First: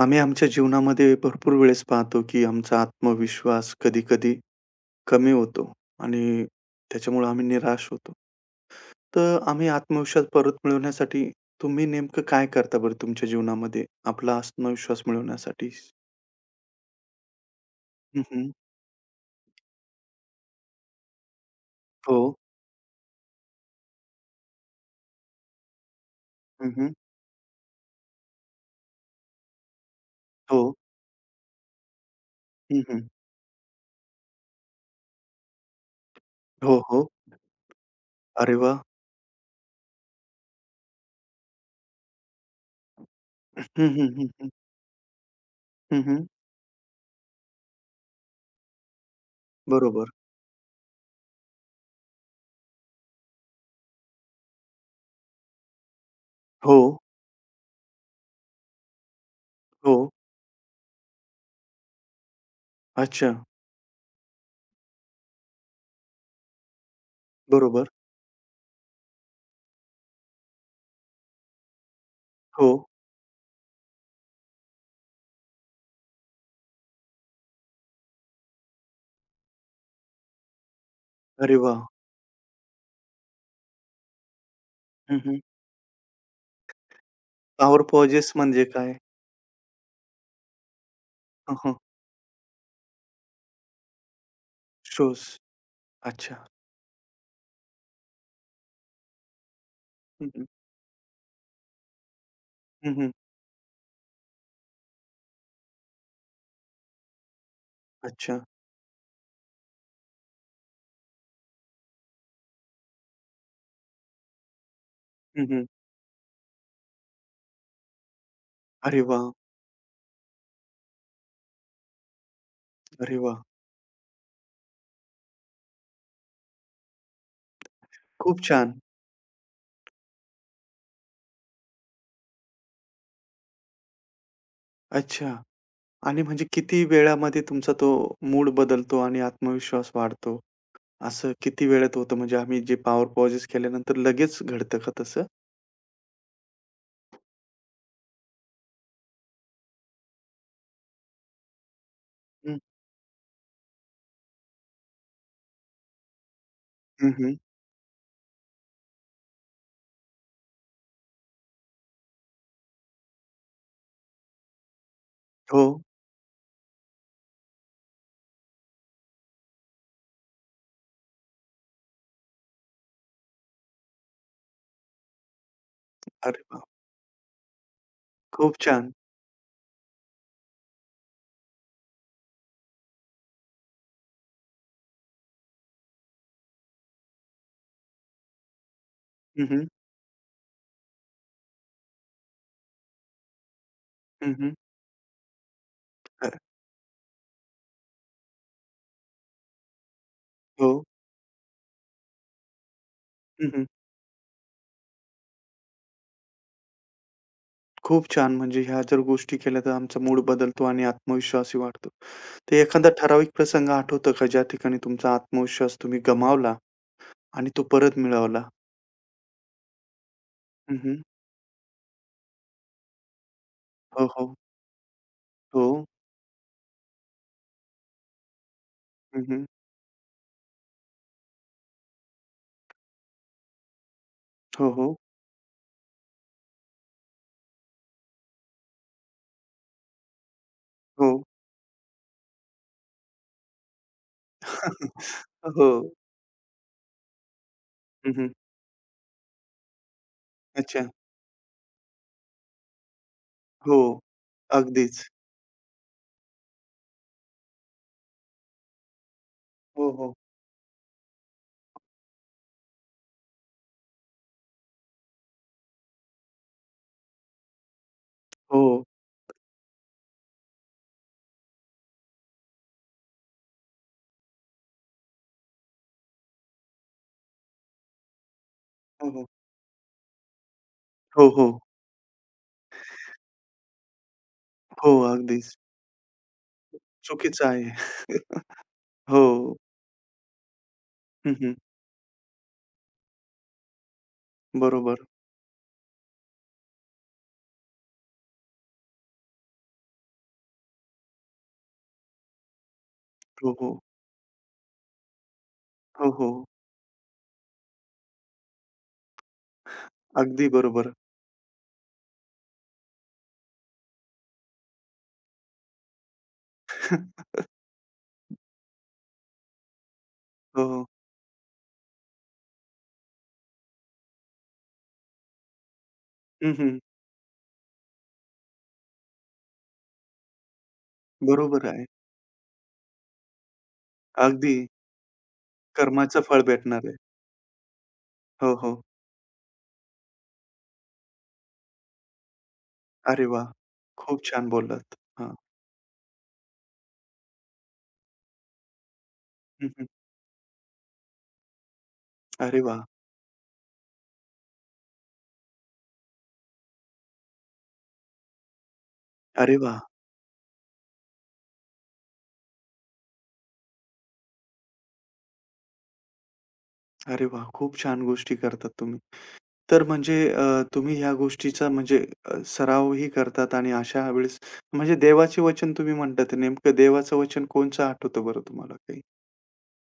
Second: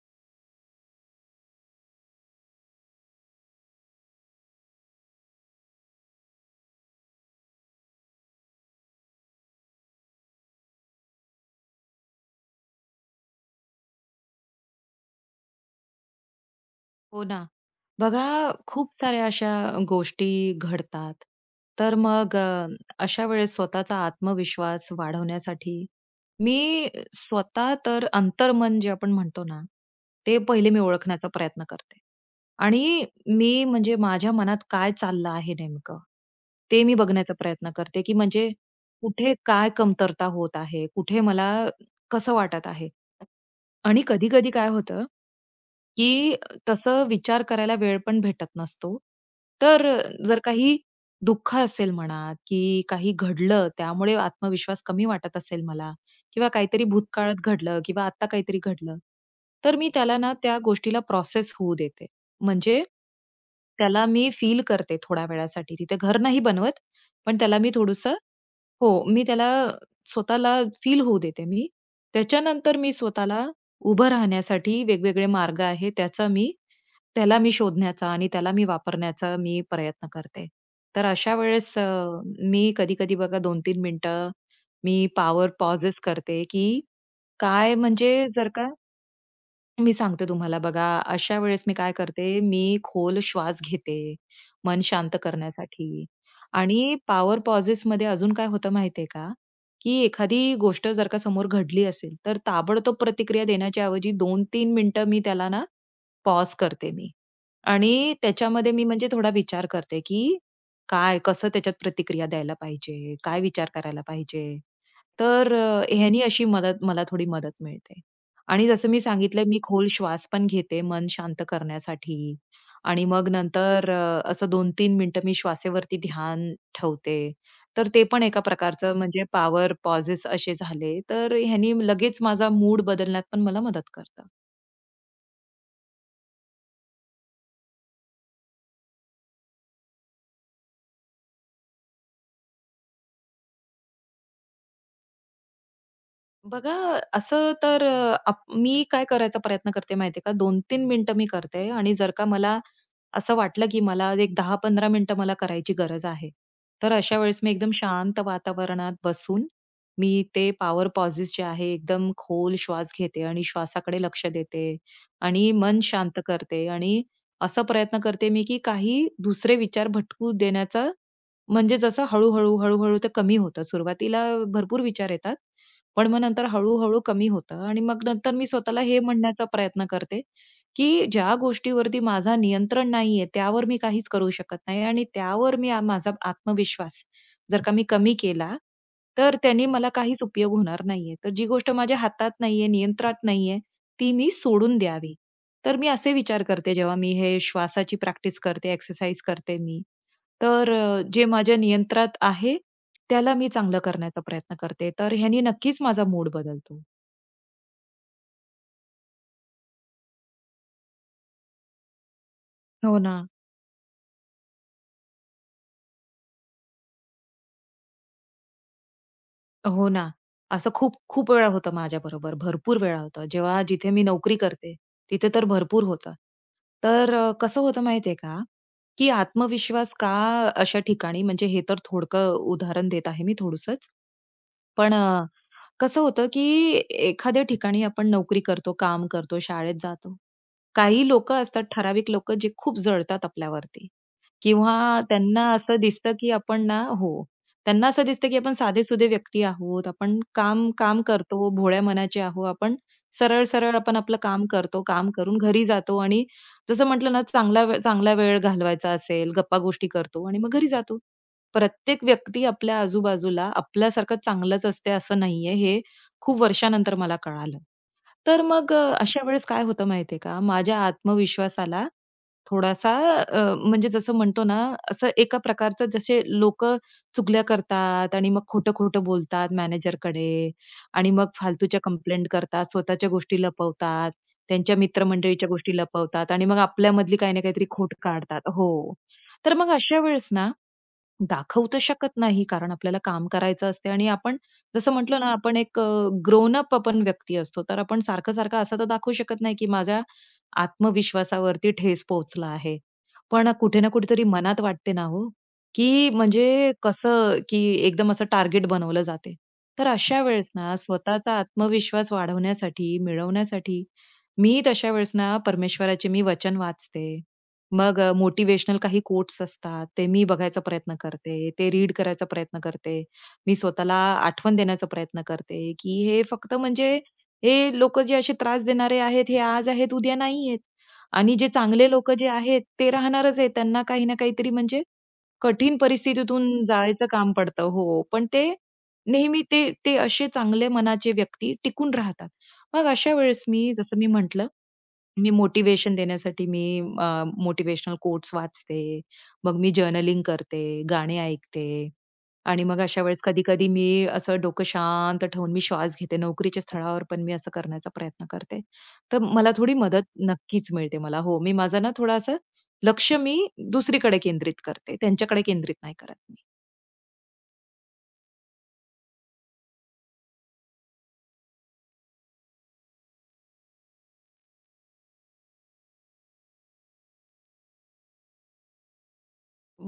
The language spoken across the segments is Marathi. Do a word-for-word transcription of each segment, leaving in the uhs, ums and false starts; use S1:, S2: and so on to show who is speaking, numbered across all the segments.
S1: आम्ही आमच्या जीवनामध्ये भरपूर वेळेस पाहतो, की आमचा आत्मविश्वास कधी-कधी कमी होतो आणि त्याच्यामुळे आम्ही निराश होतो. तर आम्ही आत्मविश्वास परत मिळवण्यासाठी तुम्ही नेमकं काय करता बरं तुमच्या जीवनामध्ये आपला आत्मविश्वास मिळवण्यासाठी?
S2: हो ना.
S1: हं,
S2: बघा,
S1: हं.
S2: खूप साऱ्या अशा गोष्टी घडतात. तर
S1: हो.
S2: मग अ, अशा वेळेस स्वतःचा आत्मविश्वास वाढवण्यासाठी मी
S1: हं,
S2: स्वतः तर अंतर्मन जे आपण म्हणतो ना, ते
S1: हो.
S2: पहिले मी ओळखण्याचा प्रयत्न करते.
S1: हं,
S2: आणि मी म्हणजे माझ्या मनात काय चाललं आहे नेमकं,
S1: हो,
S2: ते मी
S1: हो.
S2: बघण्याचा प्रयत्न करते, की म्हणजे
S1: अरे वाह!
S2: कुठे काय कमतरता होत आहे, कुठे मला कसं वाटत आहे.
S1: हं,
S2: आणि
S1: हं, हं, हं.
S2: कधी-कधी काय होतं
S1: हं, हं.
S2: की तसं विचार करायला वेळ पण भेटत नसतो. तर
S1: बरोबर.
S2: जर काही दुःख असेल म्हणा, की काही घडलं त्यामुळे आत्मविश्वास कमी वाटत असेल मला किंवा
S1: हो,
S2: काहीतरी भूतकाळात घडलं किंवा आत्ता काहीतरी घडलं, तर मी
S1: हो.
S2: त्याला ना त्या गोष्टीला प्रोसेस होऊ देते. म्हणजे
S1: अच्छा.
S2: त्याला मी फील करते थोड्या वेळासाठी. तिथे घर नाही बनवत, पण त्याला मी
S1: बरोबर.
S2: थोडंसं, हो, मी त्याला स्वतःला फील होऊ देते मी.
S1: हो.
S2: त्याच्यानंतर मी स्वतःला उभं राहण्यासाठी वेगवेगळे मार्ग आहेत, त्याचा मी त्याला मी शोधण्याचा आणि त्याला मी वापरण्याचा मी प्रयत्न करते. तर अशा
S1: अरे
S2: वेळेस अ,
S1: वाह!
S2: मी कधी-कधी बघा दोन तीन मिनिटं मी पॉवर पॉजेस करते, की काय
S1: पॉवर
S2: म्हणजे
S1: पॉजेस
S2: जर
S1: म्हणजे
S2: का
S1: काय?
S2: मी सांगते तुम्हाला बघा, अशा
S1: हं,
S2: वेळेस
S1: हं.
S2: मी काय करते, मी खोल श्वास घेते, मन शांत
S1: शोज.
S2: करण्यासाठी.
S1: अच्छा.
S2: आणि पॉवर पॉसेसमध्ये अजून काय होतं माहितीये का, की
S1: हं, हं.
S2: एखादी गोष्ट जर का समोर घडली असेल, तर
S1: हं,
S2: ताबडतोब
S1: हं.
S2: प्रतिक्रिया देण्याच्या ऐवजी दोन तीन मिनिटं मी त्याला ना, पॉज करते मी आणि
S1: अच्छा.
S2: त्याच्यामध्ये मी म्हणजे थोडा विचार करते, की काय, कसं त्याच्यात प्रतिक्रिया द्यायला पाहिजे? काय विचार करायला पाहिजे?
S1: हं,
S2: तर
S1: हं.
S2: अ, ह्यानी अशी मदत मला थोडी मदत मिळते. आणि जसं
S1: अरे
S2: मी
S1: वाह!
S2: सांगितलं मी खोल श्वास पण घेते मन शांत करण्यासाठी. आणि
S1: अरे
S2: मग
S1: वाह!
S2: नंतर अ, असं दोन तीन मिनिटं मी श्वासेवरती ध्यान ठेवते. तर ते पण
S1: खूप
S2: एका
S1: छान.
S2: प्रकारचं म्हणजे पॉवर पॉजेस असे झाले. तर ह्यानी लगेच माझा मूड बदलण्यात पण मला मदत करतं.
S1: अच्छा. आणि म्हणजे किती वेळामध्ये तुमचा तो मूड बदलतो आणि आत्मविश्वास वाढतो? असं किती वेळेत होतं? म्हणजे आम्ही जे पॉवर पॉजेस केल्यानंतर लगेच घडतं का तसं?
S2: बघा, असं तर अ, आप मी काय करायचा प्रयत्न करते माहितीये का, दोन तीन मिनिटं मी करते आणि जर का
S1: हं.
S2: मला असं वाटलं, की मला एक दहा पंधरा मिनिटं मला करायची गरज आहे. तर
S1: हं,
S2: अशा
S1: हं.
S2: वेळेस मी एकदम शांत वातावरणात बसून मी ते पॉवर पॉजेस जे आहे एकदम खोल श्वास घेते आणि श्वासाकडे लक्ष देते आणि
S1: हो.
S2: मन शांत करते आणि असा प्रयत्न करते मी, की काही दुसरे विचार भटकू देण्याचा. म्हणजे जसं हळू-हळू, हळूहळू ते कमी होतं. सुरुवातीला भरपूर विचार येतात. पण मग
S1: अरे
S2: नंतर
S1: वाह!
S2: हळू-हळू कमी होतं आणि मग नंतर मी
S1: खूप
S2: स्वतःला
S1: छान.
S2: हे म्हणण्याचा प्रयत्न करते, की ज्या गोष्टीवरती माझा नियंत्रण नाहीये, त्यावर मी काहीच करू शकत नाही आणि त्यावर मी आ माझा आत्मविश्वास जर का मी कमी केला, तर
S1: हं, हं.
S2: त्याने मला काहीच उपयोग होणार नाहीये. तर जी गोष्ट माझ्या हातात नाहीये, नियंत्रणात नाहीये, ती मी
S1: हं, हं.
S2: सोडून द्यावी. तर मी असे
S1: अ,
S2: विचार करते जेव्हा मी हे श्वासाची प्रॅक्टिस करते, एक्सरसाइज करते मी.
S1: हो.
S2: तर अ, जे माझ्या नियंत्रणात आहे त्याला मी
S1: हं, हं.
S2: चांगलं करण्याचा प्रयत्न करते. तर ह्यानी नक्कीच माझा मूड बदलतो.
S1: खूप छान. म्हणजे ह्या जर गोष्टी केल्या तर आमचा मूड बदलतो आणि आत्मविश्वासही वाढतो. तर एखादा
S2: हो ना.
S1: ठराविक प्रसंग आठवतो का ज्या ठिकाणी तुमचा आत्मविश्वास तुम्ही गमावला? आणि तो परत मिळवला.
S2: हो ना. असं
S1: हं,
S2: खूप
S1: हं.
S2: खूप वेळा होतं माझ्याबरोबर. भरपूर वेळा होतं. जेव्हा जिथे मी
S1: हो, हो.
S2: नोकरी करते, तिथे तर
S1: हो.
S2: भरपूर होतं. तर अ, कसं होतं माहितीये का, की
S1: हं, हं.
S2: आत्मविश्वास का अशा ठिकाणी, म्हणजे हे तर थोडकं उदाहरण देत आहे मी थोडसंच.
S1: हो,
S2: पण
S1: हो.
S2: अ, कसं होतं, की एखाद्या ठिकाणी आपण नोकरी करतो, काम करतो, शाळेत जातो. काही
S1: हो.
S2: लोकं असतात, ठराविक लोकं जे खूप जळतात आपल्यावरती. किंवा त्यांना
S1: हो.
S2: असं दिसतं, की आपण ना, हो. त्यांना असं
S1: हं, हं.
S2: दिसतं, की आपण साधेसुधे व्यक्ती आहोत. आपण काम
S1: अच्छा.
S2: काम करतो, भोळ्या मनाचे आहोत. आपण सरळ-सरळ
S1: हो.
S2: आपण आपलं काम करतो.
S1: अगदीच.
S2: काम करून घरी जातो आणि जसं म्हटलं ना, चांगला वे चांगला वेळ घालवायचा असेल, गप्पागोष्टी
S1: हो, हो.
S2: करतो आणि मग घरी जातो. प्रत्येक व्यक्ती आपल्या आजूबाजूला आपल्यासारखं चांगलंच असते असं नाहीये, हे खूप वर्षानंतर मला कळालं. तर
S1: हो.
S2: मग अ, अशा वेळेस काय होतं माहितीये का, माझ्या आत्मविश्वासाला थोडासा अ, म्हणजे जसं म्हणतो ना, असं एका प्रकारचं जसे लोक चुगल्या करतात आणि मग खोटं-खोटं
S1: हो, हो.
S2: बोलतात मॅनेजरकडे आणि
S1: हो,
S2: मग
S1: हो.
S2: फालतूच्या कंप्लेंट करतात, स्वतःच्या गोष्टी लपवतात, त्यांच्या
S1: हो,
S2: मित्रमंडळीच्या
S1: अगदीच.
S2: गोष्टी लपवतात आणि मग आपल्यामधली काही ना
S1: चुकीचं आहे.
S2: काहीतरी खोट काढतात. हो. तर
S1: हो.
S2: मग अशा वेळेस ना
S1: हं, हं.
S2: दाखवू तर शकत नाही, कारण आपल्याला काम करायचं असते आणि आपण, जसं
S1: बरोबर.
S2: म्हटलं ना, आपण एक अ, ग्रोन अप आपण व्यक्ती असतो. तर आपण सारखं-सारखं असं तर दाखवू शकत नाही, की माझ्या आत्मविश्वासावरती ठेस पोहोचला आहे. पण
S1: हो, हो.
S2: कुठे ना कुठेतरी मनात वाटते ना, हो, की
S1: हो, हो.
S2: म्हणजे कसं, की एकदम असं टार्गेट बनवलं जाते. तर अशा वेळेस
S1: अगदी
S2: ना,
S1: बरोबर.
S2: स्वतःचा आत्मविश्वास वाढवण्यासाठी, मिळवण्यासाठी, मी तशा वेळेस ना, परमेश्वराचे मी वचन वाचते. मग अ, मोटिव्हेशनल काही कोट्स असतात, ते मी बघायचा
S1: हो, हो.
S2: प्रयत्न करते. ते रीड करायचा प्रयत्न करते. मी स्वतःला आठवण देण्याचा प्रयत्न करते, की हे
S1: हं,
S2: फक्त
S1: हं.
S2: म्हणजे हे लोकं जे असे त्रास देणारे आहेत, हे आज आहेत, उद्या नाही आहेत. आणि जे
S1: बरोबर आहे.
S2: चांगले लोकं जे आहेत, ते राहणारच आहेत. त्यांना काही ना काहीतरी
S1: अगदी
S2: म्हणजे कठीण
S1: कर्माचं फळ
S2: परिस्थितीतून
S1: भेटणार आहे.
S2: जायचं काम पडतं. हो, पण ते
S1: हो, हो.
S2: नेहमी ते ते असे चांगले मनाचे व्यक्ती टिकून राहतात. मग अशा
S1: अरे
S2: वेळेस
S1: वाह!
S2: मी, जसं मी
S1: खूप
S2: म्हटलं,
S1: छान बोललात.
S2: मी
S1: हां.
S2: मोटिव्हेशन देण्यासाठी मी मोटिवेशनल कोट्स वाचते. मग
S1: हं,
S2: मी
S1: हं.
S2: जर्नलिंग करते, गाणे ऐकते
S1: अरे
S2: आणि मग
S1: वाह!
S2: अशा वेळेस कधी-कधी मी असं डोकं शांत ठेवून मी श्वास घेते. नोकरीच्या स्थळावर पण मी असं करण्याचा प्रयत्न करते. तर मला
S1: अरे
S2: थोडी
S1: वाह!
S2: मदत नक्कीच मिळते मला. हो, मी माझं ना थोडं असं लक्ष मी दुसरीकडे केंद्रित करते. त्यांच्याकडे केंद्रित नाही करत मी.
S1: अरे वाह! खूप छान गोष्टी करतात तुम्ही. तर म्हणजे अ, तुम्ही ह्या गोष्टीचा म्हणजे अ, सरावही करतात आणि अशा वेळेस म्हणजे देवाचे वचन तुम्ही म्हणतात. नेमकं देवाचं वचन कोणचं आठवतं बरं तुम्हाला काही?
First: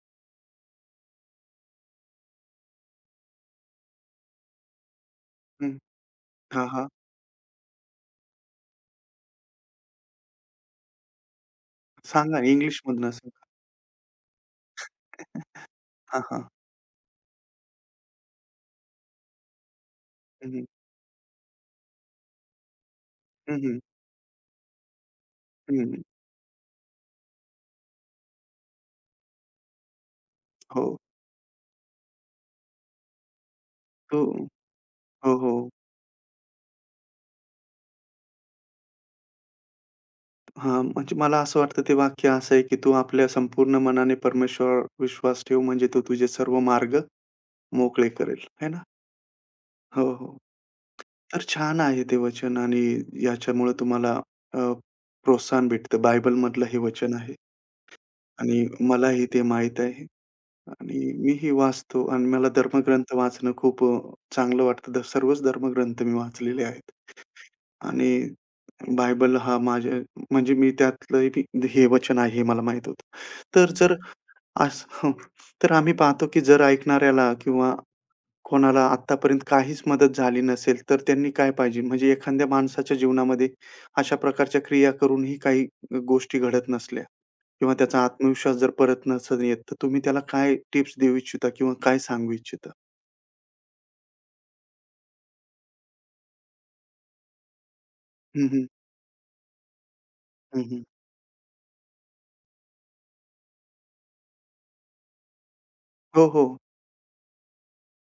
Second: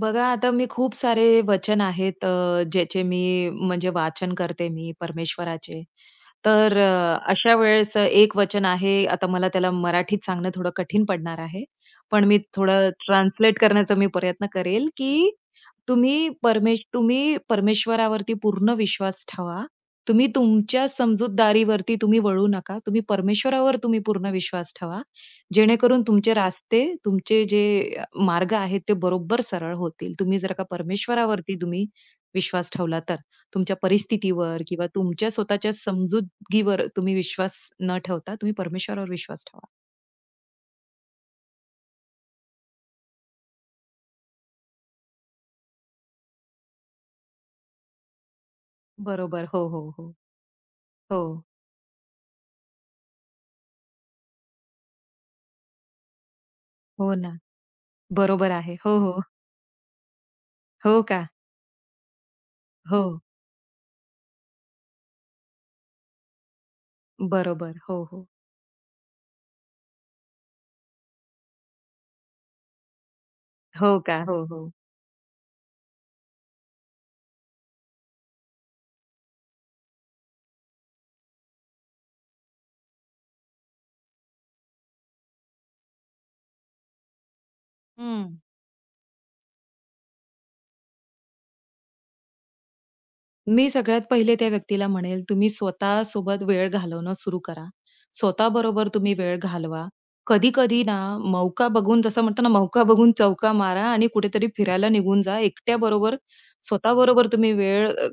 S2: बघा, आता मी, खूप सारे वचन आहेत अ, ज्याचे मी म्हणजे वाचन करते मी
S1: हं.
S2: परमेश्वराचे.
S1: हां,
S2: तर
S1: हां.
S2: अ, अशा वेळेस एक वचन आहे, आता मला त्याला मराठीत सांगणं थोडं कठीण पडणार आहे. पण मी
S1: सांगा
S2: थोडं
S1: इंग्लिशमधनं सांगा.
S2: ट्रान्सलेट करण्याचा मी प्रयत्न करेल, की
S1: हां,
S2: तुम्ही
S1: हां.
S2: परमेश तुम्ही परमेश्वरावरती पूर्ण विश्वास ठेवा. तुम्ही
S1: हं, हं.
S2: तुमच्या समजूतदारीवरती तुम्ही वळू नका. तुम्ही
S1: हं,
S2: परमेश्वरावर
S1: हं.
S2: तुम्ही पूर्ण विश्वास ठेवा.
S1: हं.
S2: जेणेकरून तुमचे रास्ते, तुमचे जे अ, मार्ग आहेत ते बरोबर सरळ होतील. तुम्ही जर का
S1: हो.
S2: परमेश्वरावरती तुम्ही विश्वास ठेवला तर. तुमच्या
S1: हो.
S2: परिस्थितीवर किंवा तुमच्या
S1: हो, हो.
S2: स्वतःच्या समजुतगीवर तुम्ही विश्वास न ठेवता तुम्ही परमेश्वरावर विश्वास ठेवा.
S1: हां, म्हणजे मला असं वाटतं ते वाक्य असं आहे, की "तू आपल्या संपूर्ण मनाने परमेश्वरावर विश्वास ठेव, म्हणजे तो तुझे सर्व मार्ग मोकळे करेल." है ना?
S2: बरोबर. हो, हो, हो.
S1: हो, हो.
S2: हो.
S1: तर छान आहे ते वचन आणि याच्यामुळे तुम्हाला अ, प्रोत्साहन भेटतं. बायबलमधलं हे
S2: हो
S1: वचन
S2: ना.
S1: आहे
S2: बरोबर
S1: आणि
S2: आहे. हो, हो.
S1: मलाही ते माहीत आहे
S2: हो
S1: आणि
S2: का?
S1: मीही वाचतो आणि मला
S2: हो.
S1: धर्मग्रंथ वाचणं खूप अ, चांगलं वाटतं. तर सर्वच धर्मग्रंथ मी वाचलेले आहेत
S2: बरोबर. हो, हो.
S1: आणि बायबल हा माझ्या म्हणजे मी त्यातलं बी हे वचन आहे हे मला माहीत होतं. तर जर
S2: हो का? हो, हो.
S1: असं तर आम्ही पाहतो की जर ऐकणाऱ्याला किंवा कोणाला आत्तापर्यंत काहीच मदत झाली नसेल, तर त्यांनी काय पाहिजे? म्हणजे एखाद्या माणसाच्या जीवनामध्ये अशा प्रकारच्या क्रिया करूनही काही गोष्टी घडत नसल्या किंवा त्याचा
S2: हं.
S1: आत्मविश्वास जर परत नसेल येत, तर तुम्ही त्याला काय टिप्स देऊ इच्छिता किंवा काय सांगू इच्छिता?
S2: मी सगळ्यात पहिले त्या व्यक्तीला म्हणेल, तुम्ही स्वतःसोबत वेळ घालवणं सुरू करा.
S1: हं,
S2: स्वतः
S1: हं.
S2: बरोबर तुम्ही वेळ घालवा.
S1: हं, हं.
S2: कधी-कधी ना, मौका बघून, जसं म्हणतो ना, मौका बघून चौका मारा आणि कुठेतरी फिरायला निघून जा. एकट्याबरोबर, बरोबर,
S1: हो, हो.
S2: स्वतः बरोबर तुम्ही वेळ अ,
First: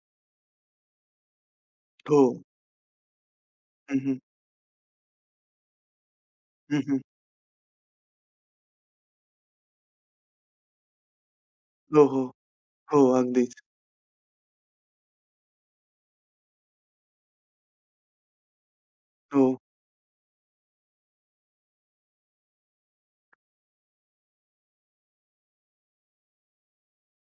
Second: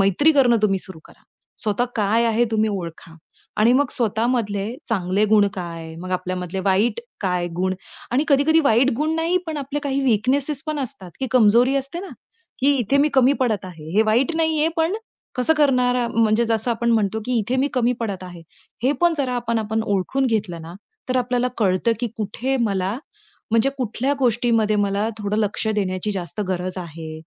S2: मैत्री करणं तुम्ही सुरू करा. स्वतः
S1: हो.
S2: काय आहे तुम्ही ओळखा आणि मग
S1: हं, हं.
S2: स्वतःमधले चांगले गुण काय, मग आपल्यामधले
S1: हं, हं.
S2: वाईट काय गुण. आणि कधी-कधी वाईट गुण नाही, पण आपले काही वीकनेसेस पण असतात, की कमजोरी असते
S1: हो,
S2: ना,
S1: हो.
S2: की इथे
S1: हो,
S2: मी कमी
S1: अगदीच.
S2: पडत आहे. हे वाईट नाहीये, पण कसं करणार, अ, म्हणजे जसं आपण म्हणतो की इथे मी कमी पडत आहे. हे पण जरा
S1: हो.
S2: आपण आपण ओळखून घेतलं ना, तर आपल्याला कळतं की कुठे मला, म्हणजे कुठल्या गोष्टीमध्ये मला थोडं लक्ष देण्याची जास्त गरज आहे.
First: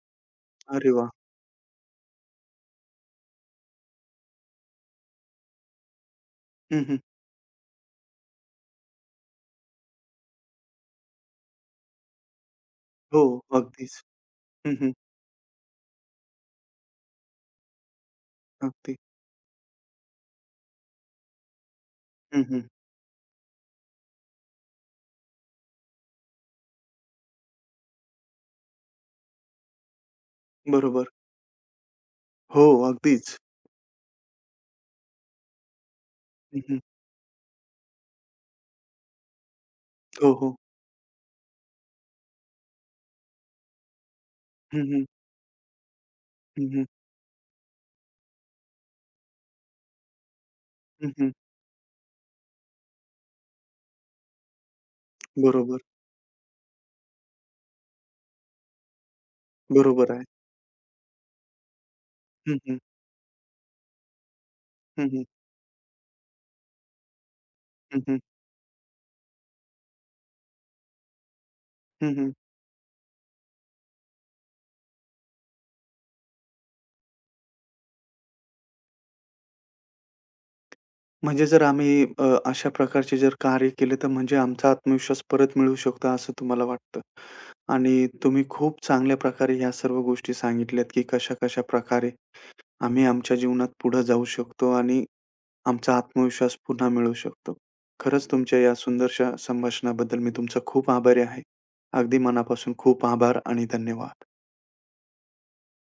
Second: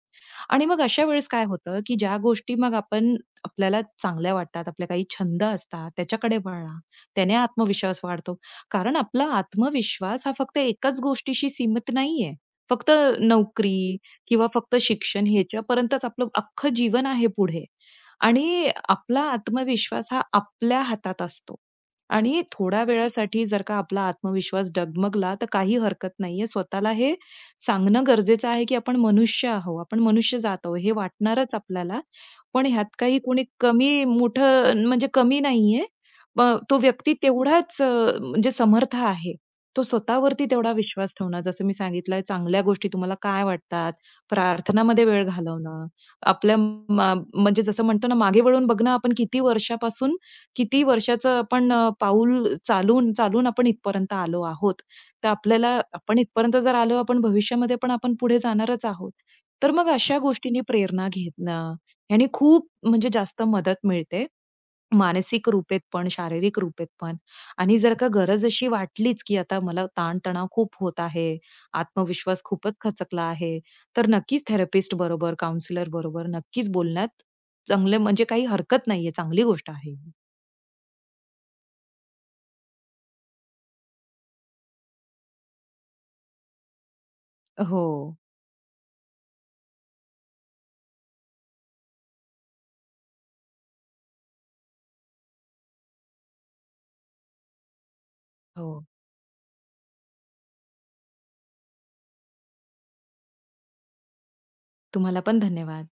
S2: आणि मग
S1: अरे
S2: अशा
S1: वाह!
S2: वेळेस काय होतं, की ज्या गोष्टी मग आपण, आपल्याला चांगल्या वाटतात, आपले काही छंद असतात, त्याच्याकडे वळा.
S1: हं, हं.
S2: त्याने आत्मविश्वास वाढतो. कारण आपला आत्मविश्वास हा फक्त एकाच गोष्टीशी सीमित नाहीये. फक्त
S1: हो,
S2: नोकरी
S1: अगदीच.
S2: किंवा
S1: हं,
S2: फक्त
S1: हं.
S2: शिक्षण ह्याच्यापर्यंतच आपलं अख्खं जीवन आहे पुढे. आणि
S1: अगदी.
S2: आपला आत्मविश्वास हा आपल्या हातात असतो.
S1: हं,
S2: आणि
S1: हं.
S2: थोड्या वेळासाठी जर का आपला आत्मविश्वास डगमगला, तर काही हरकत नाहीये. स्वतःला हे सांगणं गरजेचं आहे, की आपण मनुष्य आहोत, आपण मनुष्यजात आहोत, हे
S1: बरोबर.
S2: वाटणारच आपल्याला.
S1: हो,
S2: पण ह्यात काही
S1: अगदीच.
S2: कोणी कमी मोठं म्हणजे कमी नाहीये. प
S1: हं,
S2: तो
S1: हं.
S2: व्यक्ती तेवढाच अ, म्हणजे समर्थ आहे. तो
S1: हो,
S2: स्वतःवरती
S1: हो.
S2: तेवढा विश्वास ठेवणं, जसं मी सांगितलं चांगल्या गोष्टी तुम्हाला काय वाटतात,
S1: हं,
S2: प्रार्थनामध्ये
S1: हं.
S2: वेळ घालवणं, आपल्या
S1: हं, हं.
S2: मा म्हणजे जसं म्हणतो ना, मागे वळून बघणं आपण किती वर्षापासून, किती
S1: हं, हं.
S2: वर्षाचं आपण अ, पाऊल चालून, चालून आपण इथपर्यंत आलो आहोत. तर आपल्याला,
S1: बरोबर.
S2: आपण इथपर्यंत जर आलो, आपण भविष्यामध्ये पण आपण पुढे जाणारच आहोत. तर मग
S1: बरोबर
S2: अशा
S1: आहे.
S2: गोष्टींनी प्रेरणा घेणं, ह्याने
S1: हं,
S2: खूप
S1: हं.
S2: म्हणजे जास्त मदत मिळते.
S1: हं, हं.
S2: मानसिक रूपेत पण, शारीरिक रूपेत पण. आणि जर
S1: हं,
S2: का
S1: हं.
S2: गरज अशी वाटलीच, की आता मला ताण-तणाव खूप होत आहे,
S1: हं, हं.
S2: आत्मविश्वास खूपच खचकला आहे, तर नक्कीच थेरपिस्ट बरोबर, काउन्सिलर बरोबर नक्कीच बोलण्यात चांगलं, म्हणजे काही हरकत नाहीये, चांगली गोष्ट आहे.
S1: म्हणजे जर आम्ही अ, अशा प्रकारचे जर कार्य केले, तर म्हणजे आमचा आत्मविश्वास परत मिळू शकतो, असं तुम्हाला वाटतं. आणि
S2: हो,
S1: तुम्ही खूप चांगल्या प्रकारे ह्या सर्व गोष्टी सांगितल्यात, की कशा-कशा प्रकारे आम्ही आमच्या जीवनात पुढे जाऊ शकतो आणि आमचा आत्मविश्वास पुन्हा मिळवू शकतो. खरंच तुमच्या या
S2: हो.
S1: सुंदरशा संभाषणाबद्दल मी तुमचा खूप आभारी आहे. अगदी मनापासून खूप आभार आणि धन्यवाद.
S2: तुम्हाला पण धन्यवाद.